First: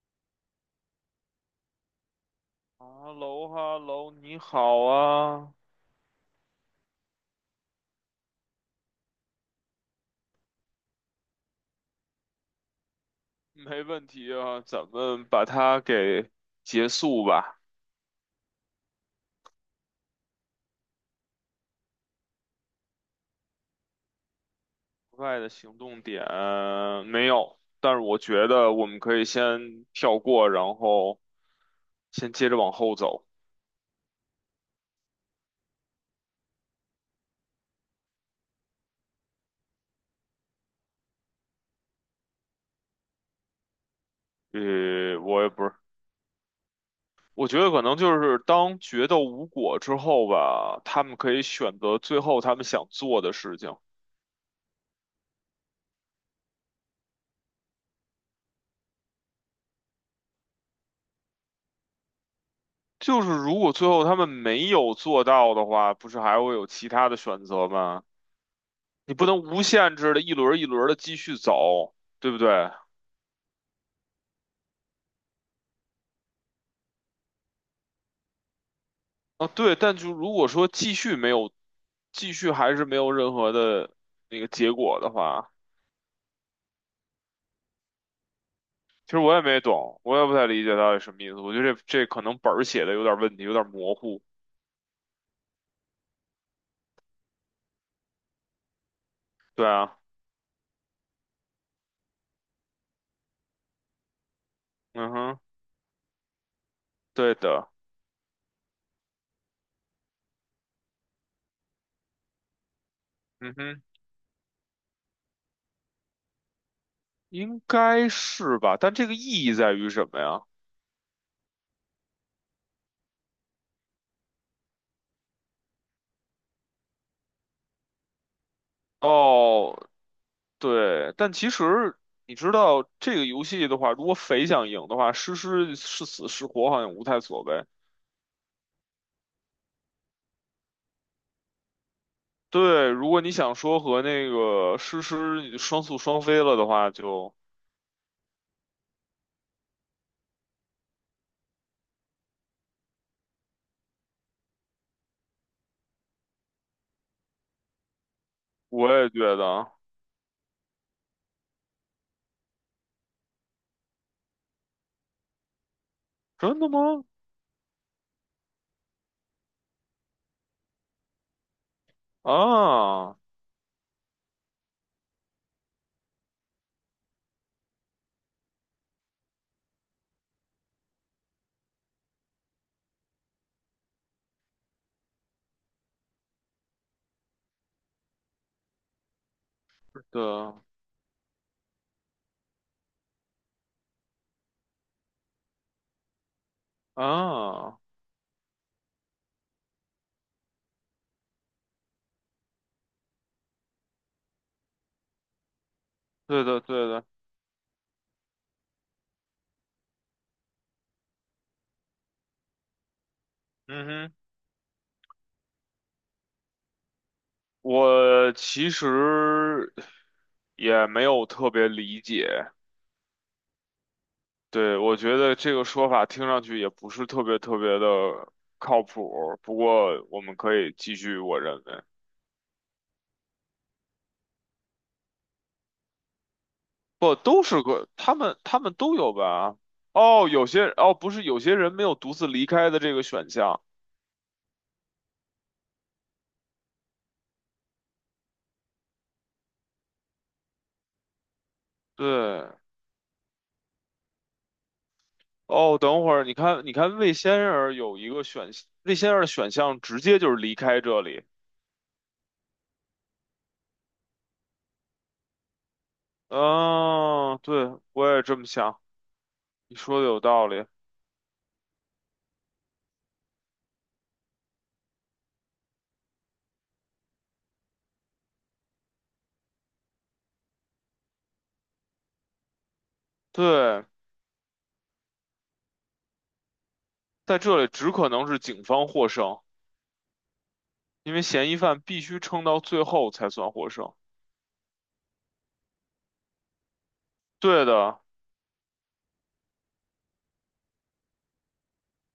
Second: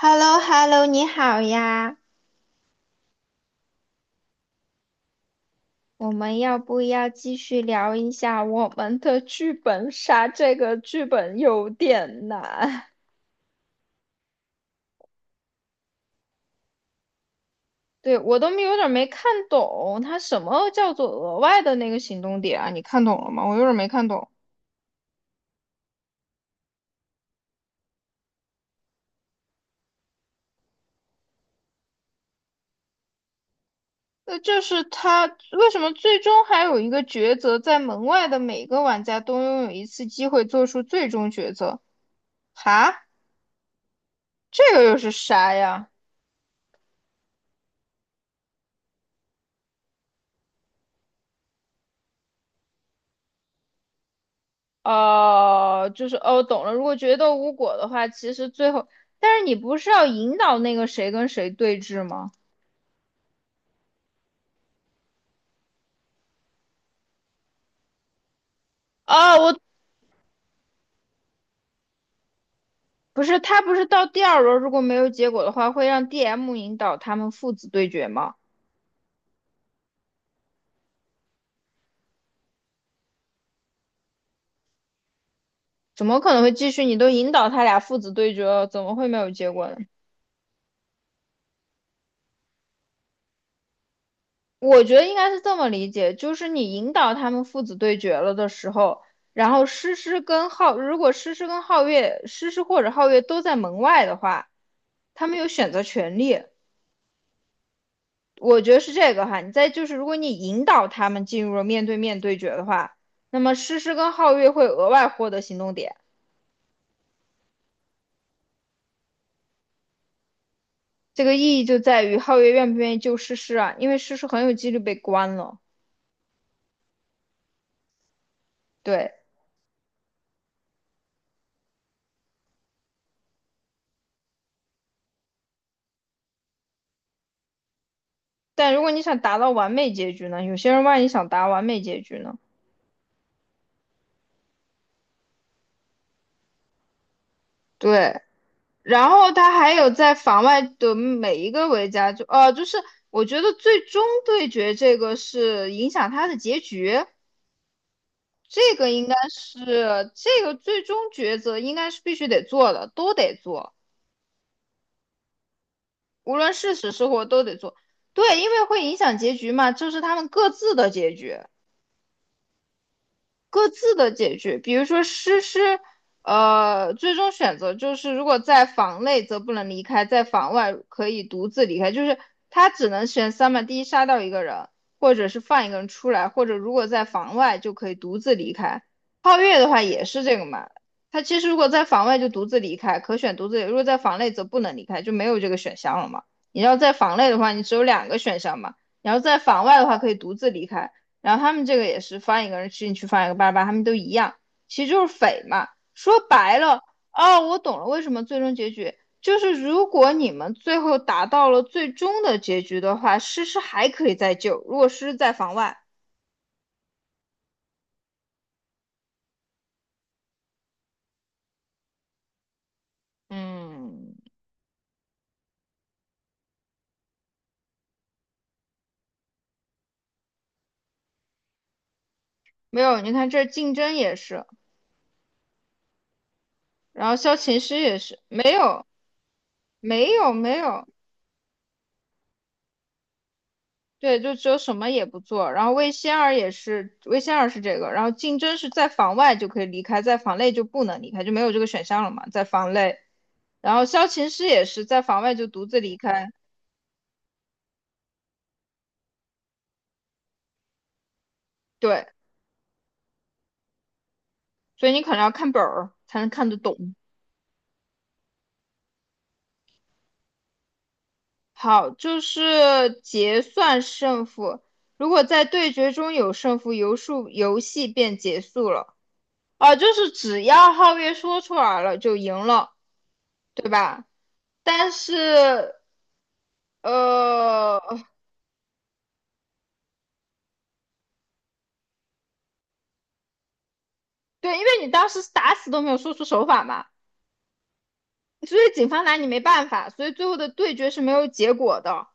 h e l l o h e l l o 你好呀，哈喽哈喽，你好啊，我们要不要继续聊一下我们的剧本杀？这个剧本有点难，没问题啊，咱们把它给结束吧。对，我都没有点没看懂，它什么叫做额外的那个行动点啊？你看懂了吗？我有点没看懂。国外的行动点没有，但是我觉得我们可以先跳过，然后先接着往后走。就是他为什么最终还有一个抉择，在门外的每个玩家都拥有一次机会做出最终抉择？哈，这个又是呃，我也啥不是，呀？我觉得可能就是当决斗无果之后吧，他们可以选择最后他们想做的事情。哦，就是哦，懂了。如果决斗无果的话，其实最后，但是你不是要引导那个谁跟谁对峙吗？就是如果最后他们没有做到的话，不是还会有其他的选择吗？你哦，不能我无限制的一轮一轮的继续走，对不对？不是，他不是到第二轮如果没有结果的话，会让 DM 引导他们父子对决吗？啊，对，但就如果说继续没有，继续还是没有任何的那个结果的话，怎么可能会继续？你都引导他俩父子对决了，怎么会其没实有我也结没果呢？懂，我也不太理解到底什么意思。我觉得这可能本儿写的有点问题，有点模糊。我觉得应该是这么理解，就是你引导他们父子对决了的时候，然对后诗啊，诗跟浩，如果诗诗跟皓月，诗诗或者皓月都在门外的话，嗯他们哼，有选择权利。对的，我觉得是这个哈，你再就是，如果你引导他们进入了面对面对决的话，那嗯么诗哼，诗跟皓月会额外获得行动点。应该是吧？但这个意义在于什么呀？这个意义就在于皓月愿不愿意救诗诗啊，因为诗诗很有几率被关了。对，哦，对，但其实你知道这个游戏的话，如果匪想赢的话，诗诗是死是活好像无太所谓。但如果你想达到完美结局呢？有些人万一想达完美结局呢？对，如果你想说和那个诗诗双宿双飞了的话，就对，然后他还有在房外的每一个维加就就是我觉得最终对决这个是影响他的结局。这我个应也该觉是得这个最终抉择，应该是必须得做的，都得做，无论真的是死吗？是活都得做。对，因为会影响结局嘛，这是他们各自的结局。啊，各自的解决。比如说诗诗，最终选择就是如果在房内则不能离开，在房外可以独自离开，就是他只能选三嘛，第一杀掉一个人，或者是放一个人出来，或者如果在房外就可以独自离开。皓月的话也对是这个嘛，他其实如果在房外就独自离开，可选独自离如果在房内则不能离开，就没有这个选项了嘛。你要在房内的话，你只啊，有两个选项嘛。你要在房外的话，可以独自离开。然后他们这个也是放一个人去进去，放一个八拉巴拉他们都一样，其实就是匪嘛。说对白的了，对的，哦，我懂了，为什么最终结局就是如果你们最后达到了最终的结局的话，诗诗嗯还可哼，以再救，如果诗诗在房外，我其实也没有特别理解，嗯，对，我觉得这个说法听上去也不是特别特别的靠谱，不过我们可以继续，我认为。没有，你看这竞争也是，然不后萧都琴是师个也他是，们没他们有，都有吧？没哦，有，有没些有，哦不是有些人没有独自离开的这个选项。对，就只有什么也不做。然后魏仙儿也是，魏仙儿是这个。然后竞争是在房外就可以离开，在房内就不能离开，就没有这个选项了嘛，在对，房内。然后萧琴师也是在房外就独哦，自离等会儿开，你看魏先生有一个选魏先生的选项直接就是离开这里。对，所以你可能要看本儿才能看得懂。嗯、对，我也这么想，你说的有道理。好，就是结算胜负。如果在对决中有胜负，游数游戏便结束了。啊，就是只要皓月说出来了就赢了，对对，吧？但是在这里呃，只可能是警方获胜，因为嫌疑犯必须撑到最后才算获胜。对，因为你当时是打死都没有说出手法嘛，对的，所以警方拿你没办法，所以最后的对决是没有结果的。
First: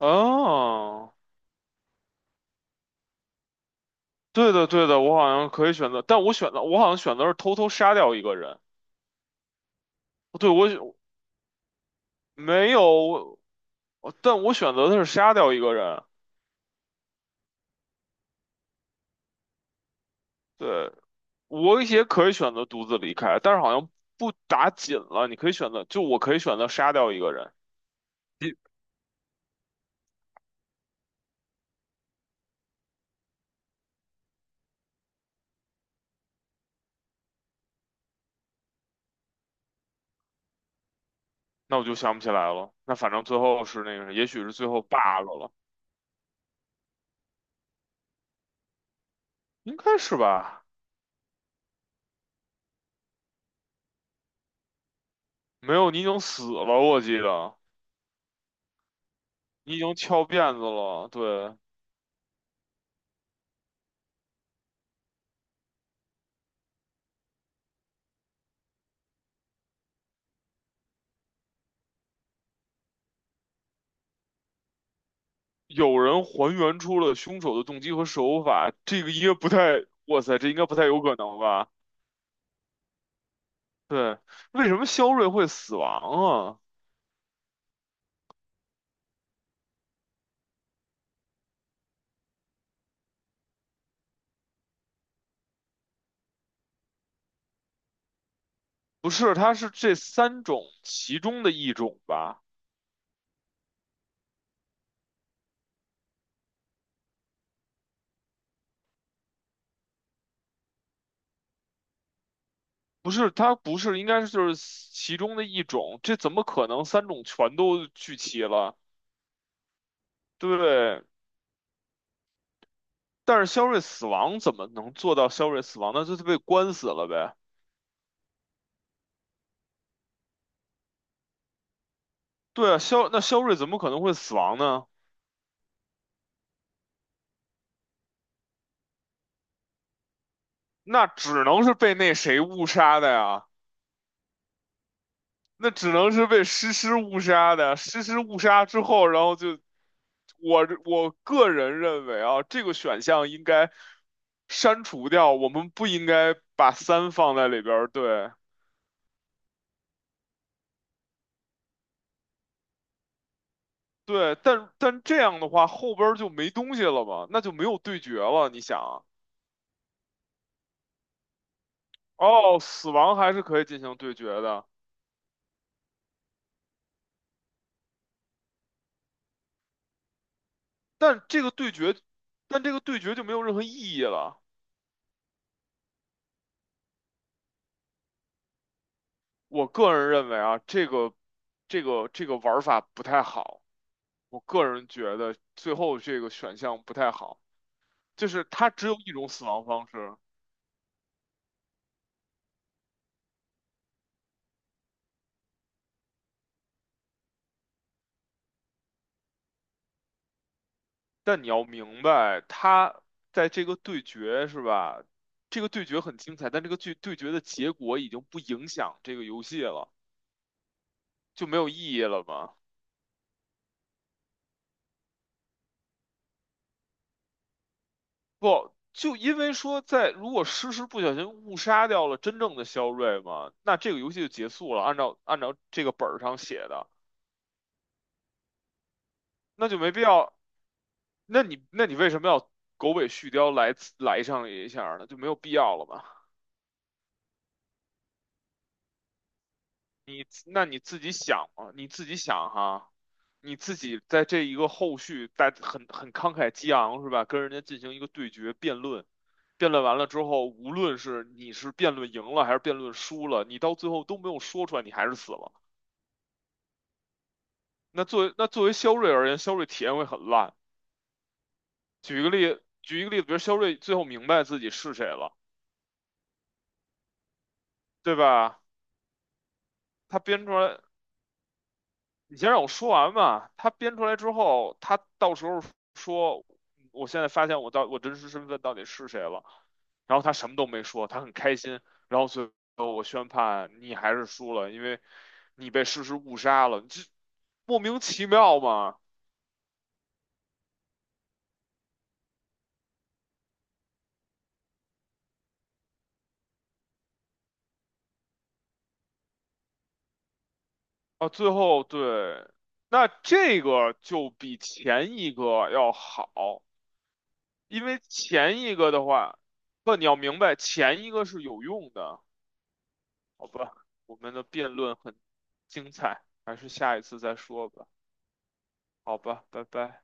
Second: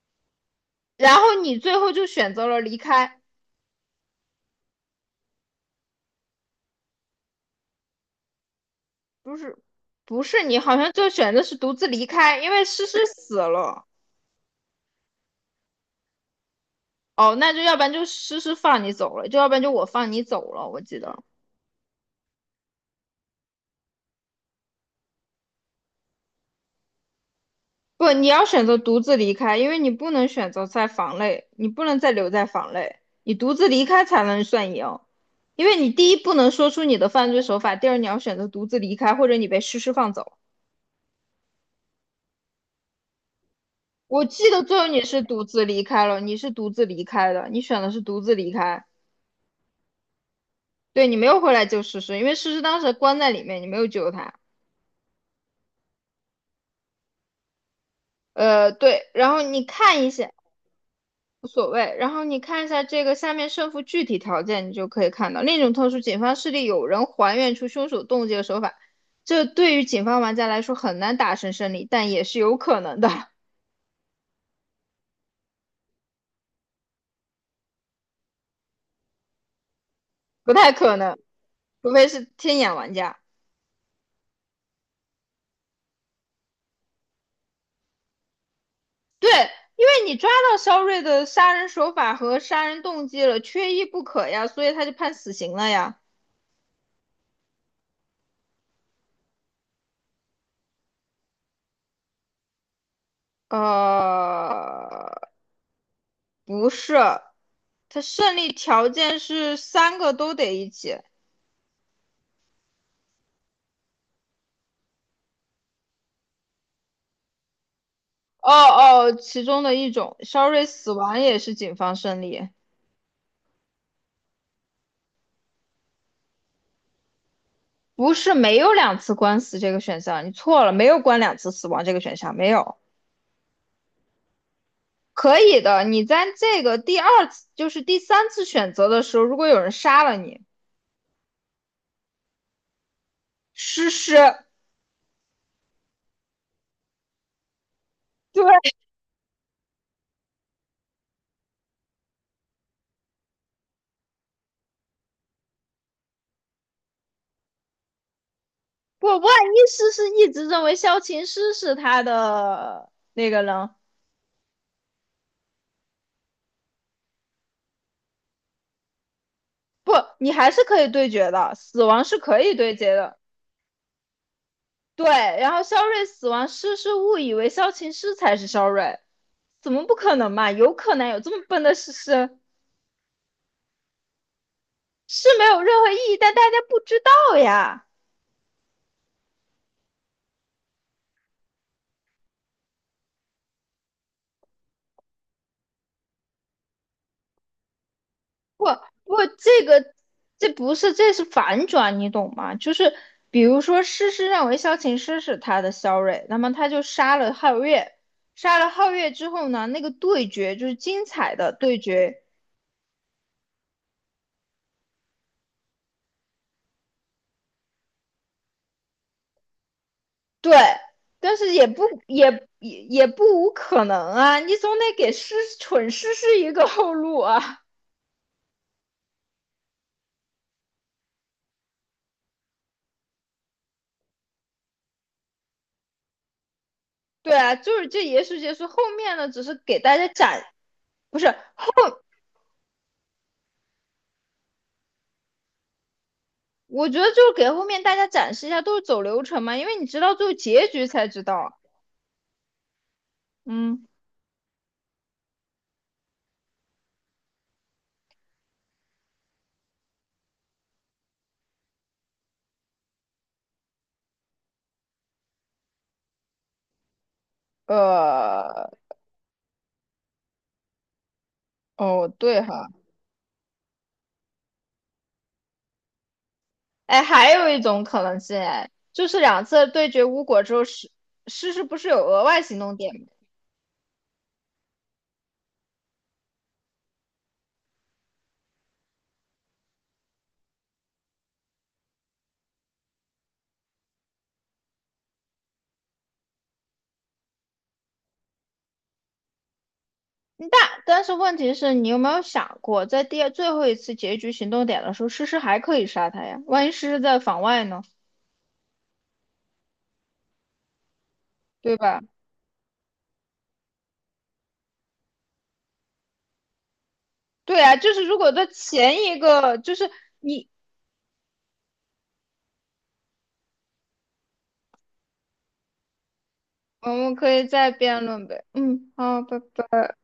哦。然后你最后就选择了离开，对的，对的，我好像可以选择，但我好像选择是偷偷杀掉一个人。不是，不是对，你我好选像就选择是独自离开，因为没诗诗死有，了。我但我选择的是杀掉一个人。哦，那就要不然就诗诗放你走了，就要不然就我放你走了，我对，记得。我也可以选择独自离开，但是好像不打紧了，你可以选择，就我可以选择杀掉一个人。不，你要你选择独自离开，因为你不能选择在房内，你不能再留在房内，你独自离开才能算赢。因为你第一不能说出你的犯罪手法，第二你要选择独自离开，或者你被诗诗放走。那我就想不起来了。那反正最后是那个，我也许记是得最最后 后 bug 你是独了，自离开了，你是独自离开的，你选的是独自离开，应该是吧？对你没有回来救诗诗，因为诗诗当时关在里面，你没有救她。没有，你已经死了，我记得对，然后你你已经看一翘下。辫子了。无对，所谓。然后你看一下这个下面胜负具体条件，你就可以看到另一种特殊，警方势力有人还原出凶手动机的手法，这对于警方玩家来说很难达成胜利，但也是有可能的，有人还原出了凶手的动机和手法，这个应该不太，哇塞，这不应该太不太可有可能，能吧？除非是天眼玩家。对，为什么肖瑞会死亡啊？对，因为你抓到肖瑞的杀人手法和杀人动机了，缺一不可呀，所以他就判死刑了呀。不是，他是这三种其中的一种吧？呃，不是，他胜利条件是三个都得一起。不是，他不是，应该是就是其中的一种，这怎么可能三种全都聚齐哦了？哦，其中的一种，对肖不瑞死对？亡也是警方胜利，但是肖瑞死亡怎么能做到肖瑞死亡呢那就是被关死了呗。不是没有两次官司这个选项，你错了，没有关两次死亡这个选项，没对有，啊，肖，那肖瑞怎么可能会死亡呢？可以的。你在这个第二次，就是第三次选择的时候，如果有人杀了你，那只能是被那谁误杀的呀？诗诗，那只能是被诗诗误杀的，诗诗误对，杀之后，然后就我个人认为啊，这个选项应该删除掉，我们不应该把三放在里边儿对不，万一诗诗一直认为萧琴诗是他的那个人，对，但但这样的话后边儿就没东西了嘛，那就没有对决了，你想啊，不，你还是可以对决的，死亡是可以哦，对死决亡的，还是可以进行对决的，对。然后肖瑞死亡，诗诗误以为萧琴诗才是肖瑞。怎么不可能嘛？有可能有但这这么个笨对的诗决，诗，但这个对决就没有任何意义了，是没有任何意义，但大家不知道呀。我个人认为啊，这个玩法不太好。我个人觉得最后这个选项不太好，就是不他只有一不，种死亡方式，这不是，这是反转，你懂吗？就是比如说，诗诗认为萧琴诗是他的萧睿，那么他就杀了皓月，杀了皓月之后呢，那个对决就是精彩但你的要对明决，白，他在这个对决是吧？这个对决很精彩，但这个对对决的结果已经不影响这个游戏了，对，但就是没也有不意义了也嘛？也也不无可能啊，你总得给诗蠢诗诗一个后路啊。不，就因为说在如果诗诗不小心误杀掉了真正的肖瑞嘛，那这个游戏就结束了，按照这个本儿上写的，对啊，就是这也许结束，后面呢，只是那就给没大必家要展，不是，那你那你为什么要狗尾续貂来上一下儿呢？就没有必要了吧？我觉得就是给后面大家展示一下，都是走流程嘛，因为你知道你最后那结你局自才己知想道。啊，你自己想哈，你自嗯，己在这一个后续在很慷慨激昂是吧？跟人家进行一个对决辩论，辩论完了之后，无论是你是辩论赢了还是辩论输了，你到最后都没有说出来，你还是死了。那作呃，为肖瑞而言，肖瑞体验会很烂。哦，对哈，举一个例子，比如肖瑞最后明白自己是谁了，哎，还有一种可对能性，吧？哎，就是两次对决他无果编出之后，来。诗不是有额你外先行让我动说点吗？完嘛。他编出来之后，他到时候说，我现在发现我真实身份到底是谁了。然后他什么都没说，他很开心。然后最后我宣判你还是输了，因为你被事实误杀了，你这莫名其妙嘛。但是问题是你有没有想过，在第二最后一次结局行动点的时候，诗诗还可以杀他呀？万一诗诗在房外呢？啊，最对后对，吧？那这个就比前一个要好，对啊，因就为是如果在前一个前的一话，个，就是不，你要明白，前一个是有用的。好吧，我们的辩论很精彩，还是我下一们次可再以说再吧。辩论呗。嗯，好好，拜吧，拜拜。拜。